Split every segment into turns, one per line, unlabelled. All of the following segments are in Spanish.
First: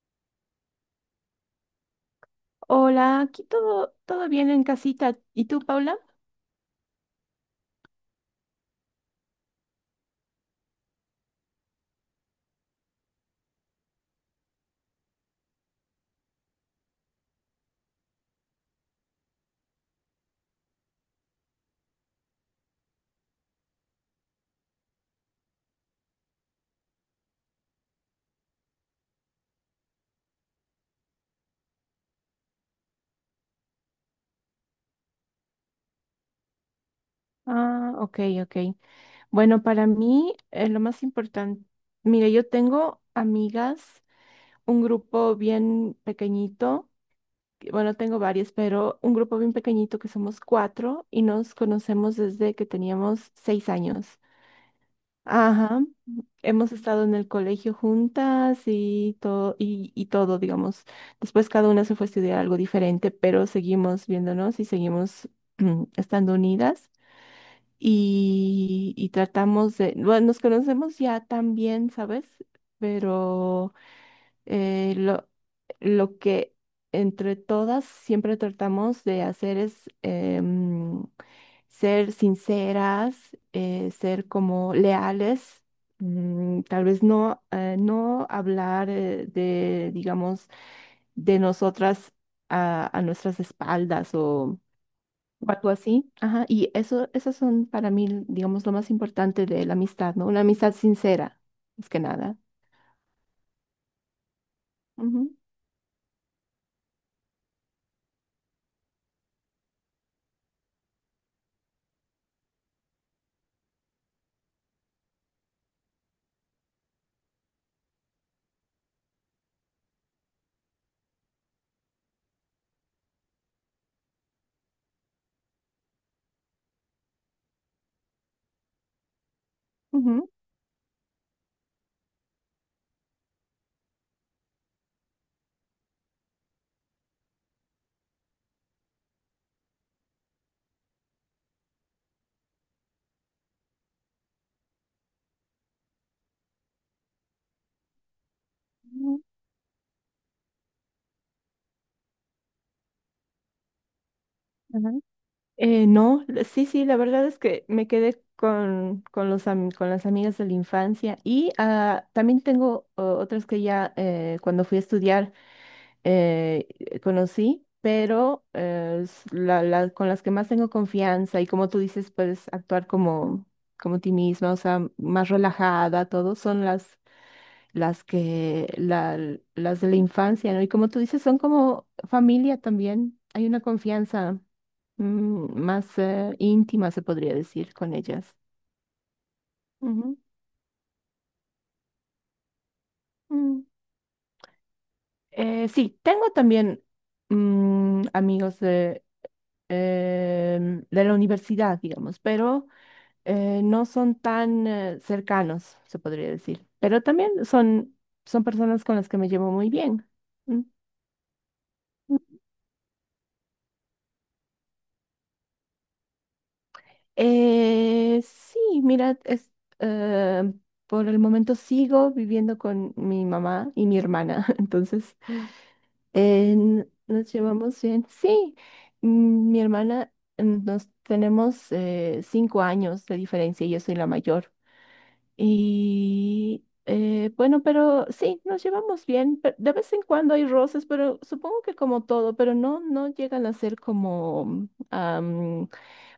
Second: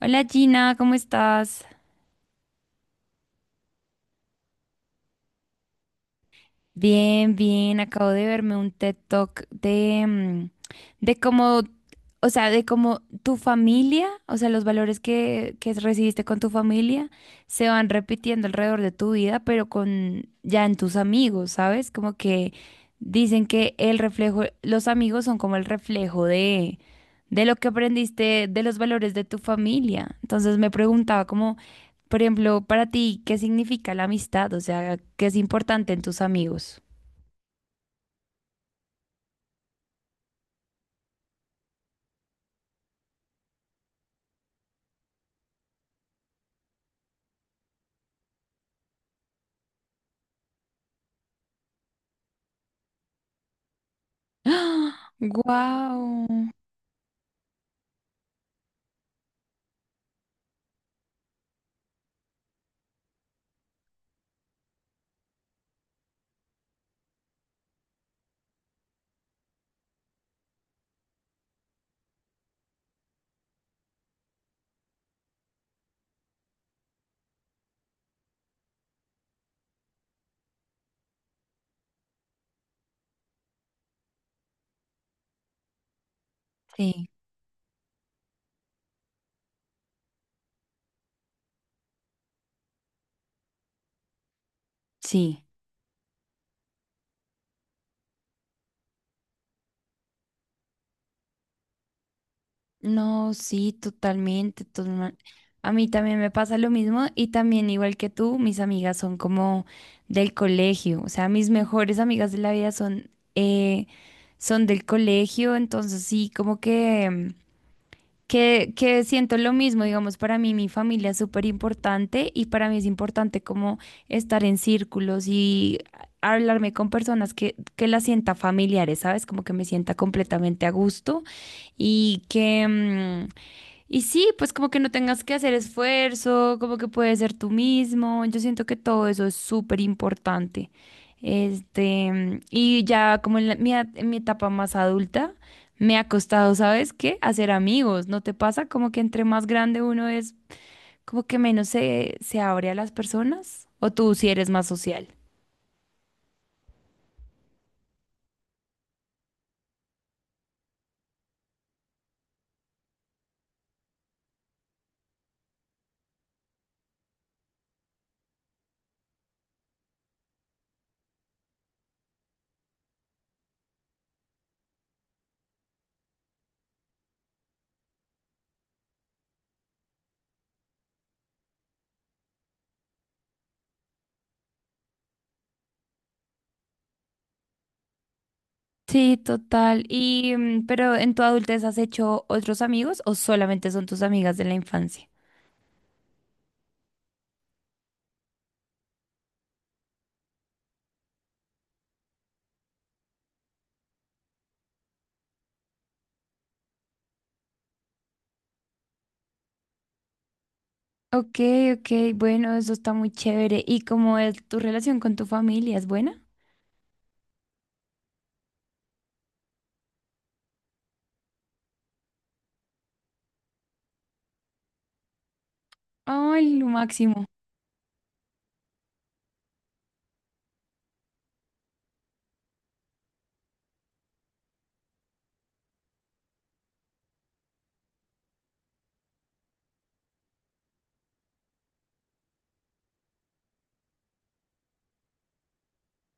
Hola, Gina, ¿cómo estás?
Hola, aquí todo bien en casita. ¿Y tú, Paula?
Bien, bien, acabo de verme un TED Talk de cómo, de cómo tu familia, o sea, los valores que recibiste con tu familia se van repitiendo alrededor de tu vida, pero con ya en tus amigos, ¿sabes? Como que dicen que el reflejo, los amigos son como el reflejo de lo que aprendiste, de los valores de tu familia. Entonces me preguntaba cómo. Por ejemplo, para ti, ¿qué significa la amistad? O sea, ¿qué es importante en tus amigos?
Ah, ok, ok. Bueno, para mí lo más importante, mire, yo tengo amigas, un grupo bien pequeñito, bueno, tengo varias, pero un grupo bien pequeñito que somos cuatro y nos conocemos desde que teníamos 6 años. Ajá,
¡Wow!
hemos estado en el colegio juntas y todo, y todo, digamos. Después cada una se fue a estudiar algo diferente, pero seguimos viéndonos y seguimos estando unidas y tratamos de, bueno, nos conocemos ya tan bien, ¿sabes? Pero eh, lo, lo que entre todas siempre tratamos de hacer es ser sinceras, ser como leales, mm, tal vez
Sí,
no, no hablar de, digamos, de nosotras a nuestras espaldas
sí.
o algo así. Ajá, y eso, esas son para mí, digamos, lo más importante de la amistad, ¿no? Una amistad sincera, más que nada.
No, sí, totalmente, totalmente. A mí también me pasa lo mismo y también igual que tú, mis amigas son como del colegio, o sea, mis mejores amigas de la vida son, son del colegio, entonces sí, como que... que siento lo mismo, digamos, para mí mi familia es súper importante y para mí es importante como estar en círculos y hablarme con personas que las sienta familiares, ¿sabes? Como que me sienta
Ujú, ujú,
completamente a gusto y que, y sí, pues como que no tengas que hacer esfuerzo, como que puedes ser tú mismo. Yo siento que todo eso es súper importante. Este, y ya como en, en mi etapa más adulta, me ha costado, ¿sabes qué? Hacer amigos. ¿No te pasa como que
ujú,
entre más grande uno es, como que menos se abre a las personas? ¿O tú si eres más
ajá.
social?
No, sí, sí, la verdad es que me quedé con las amigas de la infancia y ah, también tengo otras que ya cuando fui a estudiar conocí, pero con las que más tengo confianza y como tú dices, puedes actuar como, como ti misma, o sea, más relajada, todo, son las que, la, las de la infancia, ¿no? Y como tú dices, son como familia también. Hay una confianza más íntima, se podría decir, con ellas.
Sí, total.
Ujú.
Y, pero en tu adultez, ¿has hecho otros amigos o
Mm.
solamente son tus amigas de la infancia?
Sí, tengo también amigos de, de la universidad, digamos, pero no son tan cercanos, se podría decir. Pero también son personas con las que me llevo muy bien. Mm.
Ok, ok, bueno, eso está muy chévere. ¿Y cómo es tu relación con tu familia? ¿Es buena?
Sí, mira, es, eh, por el momento sigo viviendo con mi mamá y mi hermana, entonces
Ay, lo máximo.
nos llevamos bien. Sí, mm, mi hermana, nos tenemos 5 años de diferencia, y yo soy la mayor. Y bueno, pero sí, nos llevamos bien. De vez en cuando hay roces, pero supongo que como todo, pero no, no llegan a ser como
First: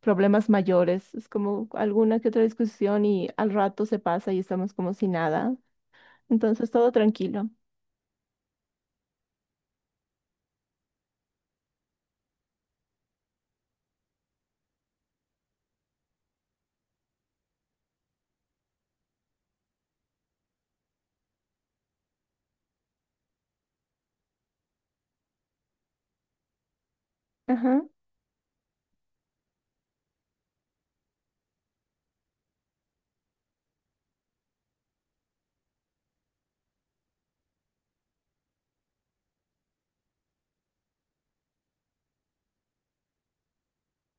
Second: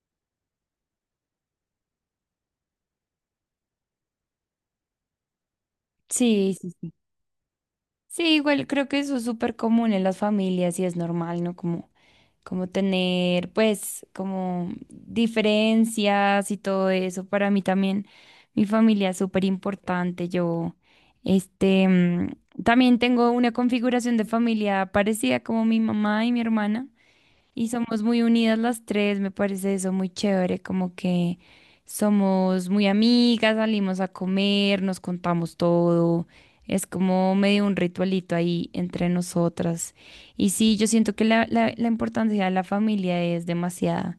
problemas mayores, es como alguna que otra discusión y al rato se pasa y estamos como si nada.
Sí,
Entonces
sí,
todo
sí.
tranquilo.
Sí, igual creo que eso es súper común en las familias y es normal, ¿no? Como, como tener, pues, como diferencias y todo eso. Para mí también, mi familia es súper importante. Yo, este, también tengo una configuración de familia parecida como mi mamá y mi hermana. Y
Ajá.
somos muy unidas las tres, me parece eso muy chévere, como que somos muy amigas, salimos a comer, nos contamos todo. Es como medio un ritualito ahí entre nosotras. Y sí, yo siento que la importancia de la familia es demasiada.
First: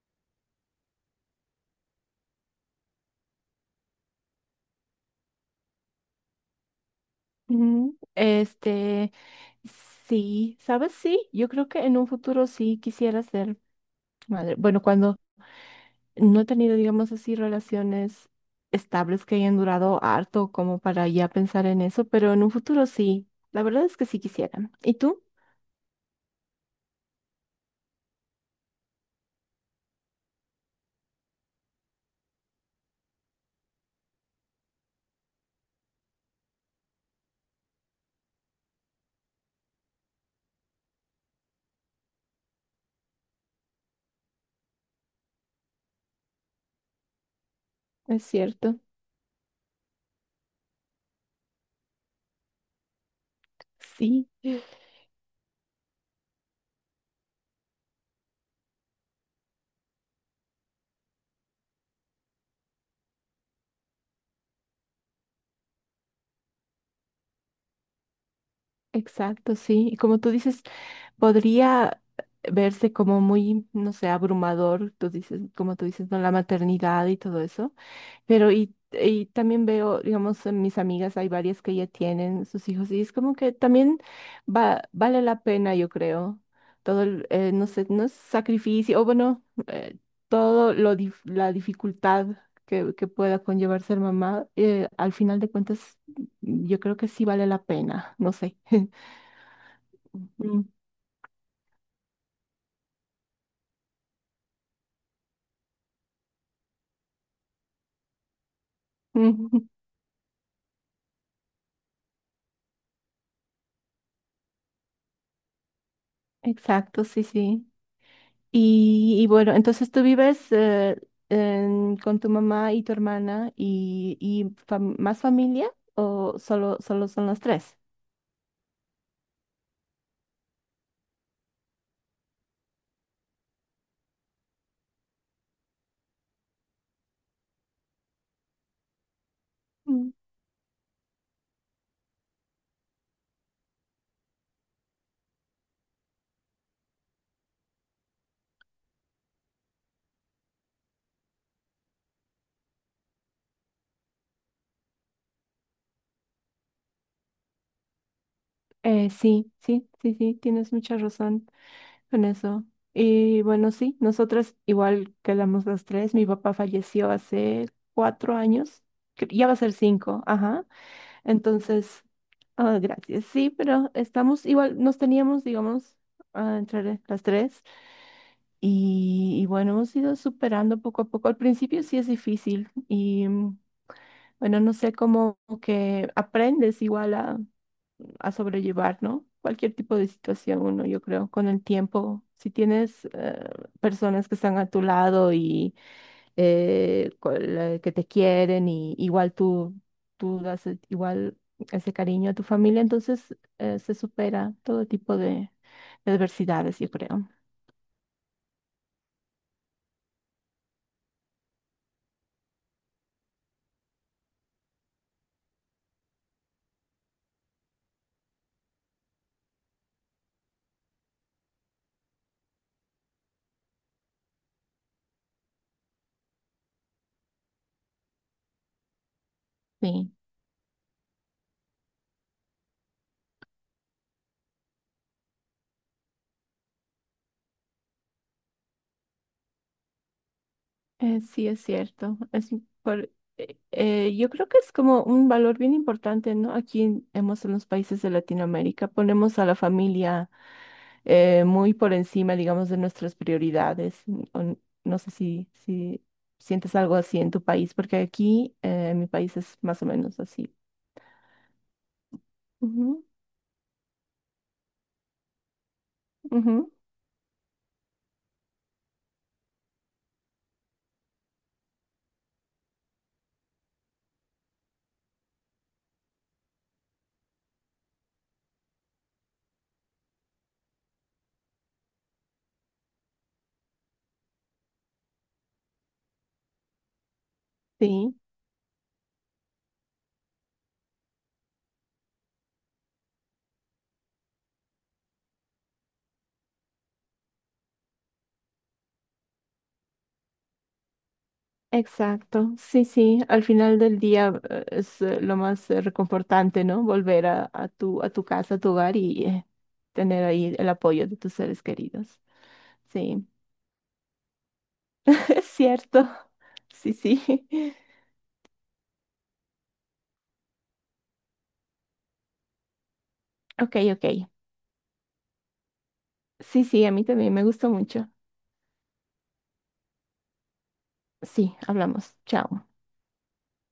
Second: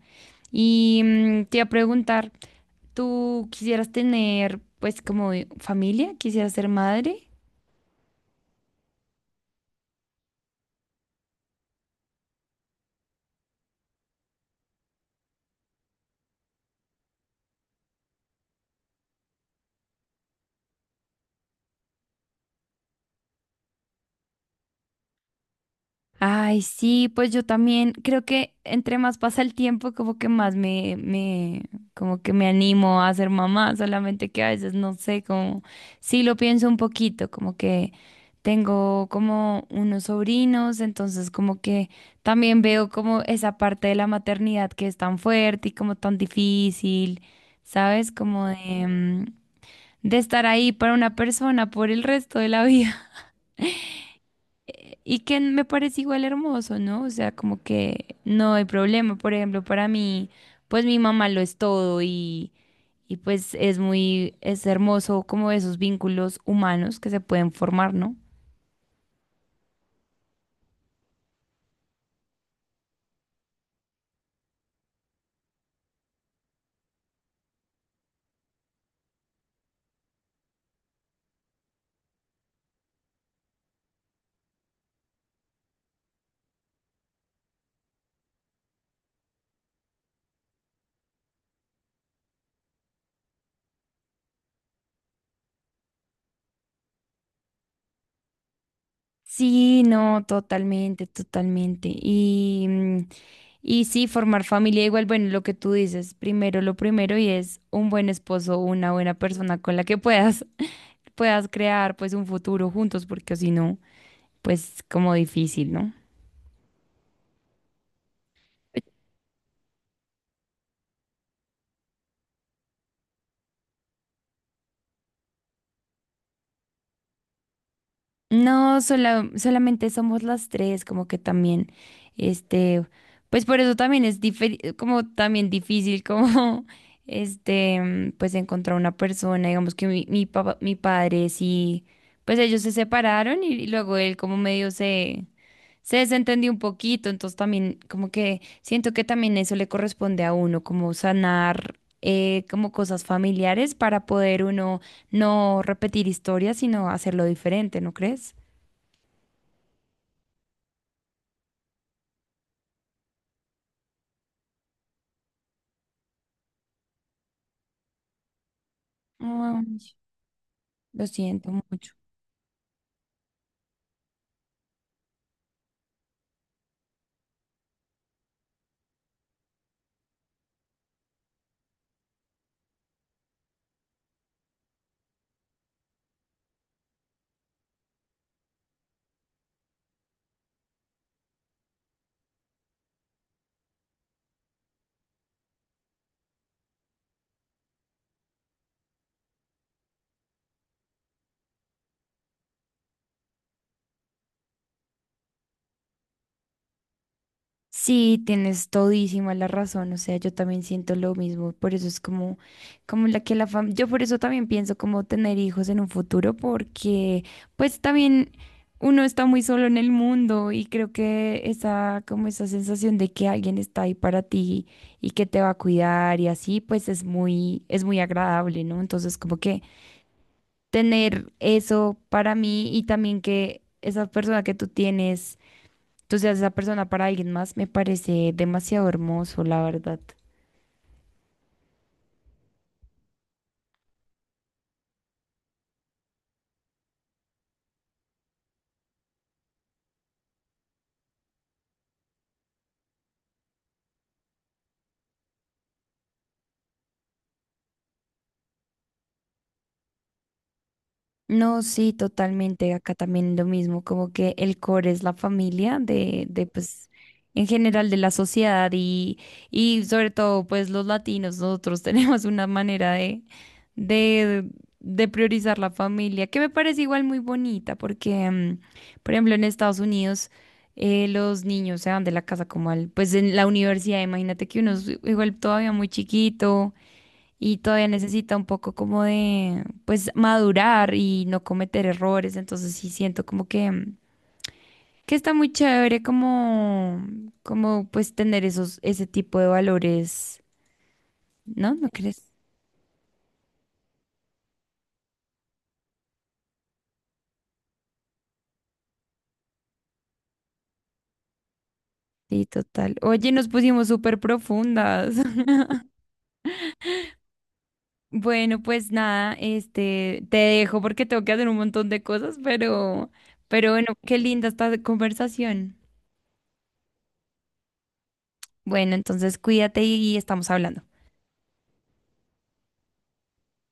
Y te iba a preguntar, ¿tú quisieras tener pues como familia? ¿Quisieras ser madre?
Ujú. Este, sí, ¿sabes? Sí, yo creo que en un futuro sí quisiera ser madre. Bueno, cuando no he tenido, digamos así, relaciones estables que hayan durado harto como para ya pensar en eso, pero en un futuro sí. La verdad es que sí quisiera. ¿Y tú?
Ay, sí, pues yo también creo que entre más pasa el tiempo, como que más como que me animo a ser mamá, solamente que a veces no sé, como, sí lo pienso un poquito, como que tengo como unos sobrinos, entonces como que también veo como esa parte de la maternidad que es tan fuerte y como tan difícil, ¿sabes?
Es
Como
cierto.
de, de estar ahí para una persona por el resto de la vida
Sí,
y que me parece igual hermoso, ¿no? O sea, como que no hay problema. Por ejemplo, para mí, pues mi mamá lo es todo y pues es muy, es hermoso como esos vínculos humanos que se pueden formar, ¿no?
exacto, sí. Y como tú dices, podría verse como muy, no sé, abrumador, como tú dices, ¿no? La maternidad y todo eso, pero y también veo, digamos, en mis amigas, hay varias que ya tienen sus hijos y es como que también vale la pena, yo creo, todo el, no sé, no es sacrificio, o bueno, la dificultad que pueda conllevar ser mamá, al final de cuentas, yo creo que sí vale la pena, no sé.
Sí, no, totalmente, totalmente. Y, y sí, formar familia igual, bueno, lo que tú dices, primero lo primero y es un buen esposo, una buena
Mm.
persona con la que puedas, puedas crear pues un futuro juntos, porque si no, pues como difícil, ¿no?
Exacto, sí, sí. Y bueno, entonces tú vives con tu mamá y tu hermana y más familia o solo son los tres?
No, solamente somos las tres, como que también, este, pues por eso también es como también difícil, como, este, pues encontrar una persona, digamos que
Mm.
mi papá, mi padre sí, pues ellos se separaron y luego él como medio se desentendió un poquito, entonces también como que siento que también eso le corresponde a uno, como sanar. Eh, como cosas familiares para poder uno no repetir historias, sino hacerlo diferente, ¿no crees?
Sí, sí, sí, sí, tienes mucha razón con eso. Y bueno, sí, nosotras igual quedamos los tres. Mi papá falleció hace 4 años, ya va a ser
Ay,
cinco, ajá.
lo siento mucho.
Entonces, ah, gracias. Sí, pero estamos igual, nos teníamos, digamos, ah, entre las tres. Y bueno, hemos ido superando poco a poco. Al principio sí es difícil y bueno, no sé cómo que aprendes igual a sobrellevar, ¿no? Cualquier tipo de situación, uno, yo creo, con el tiempo. Si tienes personas que están a tu lado y con la que te quieren y igual tú, igual ese cariño a tu familia, entonces se supera todo tipo de adversidades, yo creo.
Sí, tienes todísima la razón, o sea, yo también siento lo mismo, por eso es como, como la que la familia, yo por eso también pienso como tener hijos en un futuro, porque pues también uno está muy solo en el mundo y creo que esa, como esa sensación de que alguien está ahí para ti y que te va a cuidar y así, pues es muy agradable, ¿no? Entonces como que
Sí.
tener eso para mí y también que esa persona que tú tienes. Entonces, esa persona para alguien más me parece demasiado hermoso, la verdad.
Sí, es cierto. Yo creo que es como un valor bien importante, ¿no? Hemos en los países de Latinoamérica, ponemos a la familia muy por encima, digamos, de nuestras prioridades. No sé si sientes algo así en tu país, porque aquí en mi país es más o menos así.
No, sí, totalmente. Acá
Ujú,
también lo mismo, como que el core es la familia de
ujú,
pues, en general de la sociedad y sobre todo, pues, los latinos, nosotros tenemos una manera de, de priorizar la familia, que me parece igual muy bonita, porque, por ejemplo, en Estados Unidos, los niños se van de la casa como al, pues, en la universidad, imagínate que uno es igual todavía muy chiquito y todavía
sí.
necesita un poco como de, pues, madurar y no cometer errores. Entonces sí siento como que, que está muy chévere como, como pues tener esos, ese tipo de valores, ¿no? ¿No crees?
Exacto, sí, sí, al final del día es lo más reconfortante, ¿no? Volver a tu casa, a tu hogar y tener ahí el apoyo de tus seres queridos.
Sí, total.
Sí,
Oye, nos pusimos súper profundas.
es cierto, sí, sí.
Bueno, pues nada, este, te dejo porque tengo que hacer un montón de cosas, pero
Ok,
bueno,
ok.
qué linda esta conversación.
Sí, sí, a mí también me gustó mucho.
Bueno, entonces cuídate y estamos hablando.
Sí, hablamos. Chao.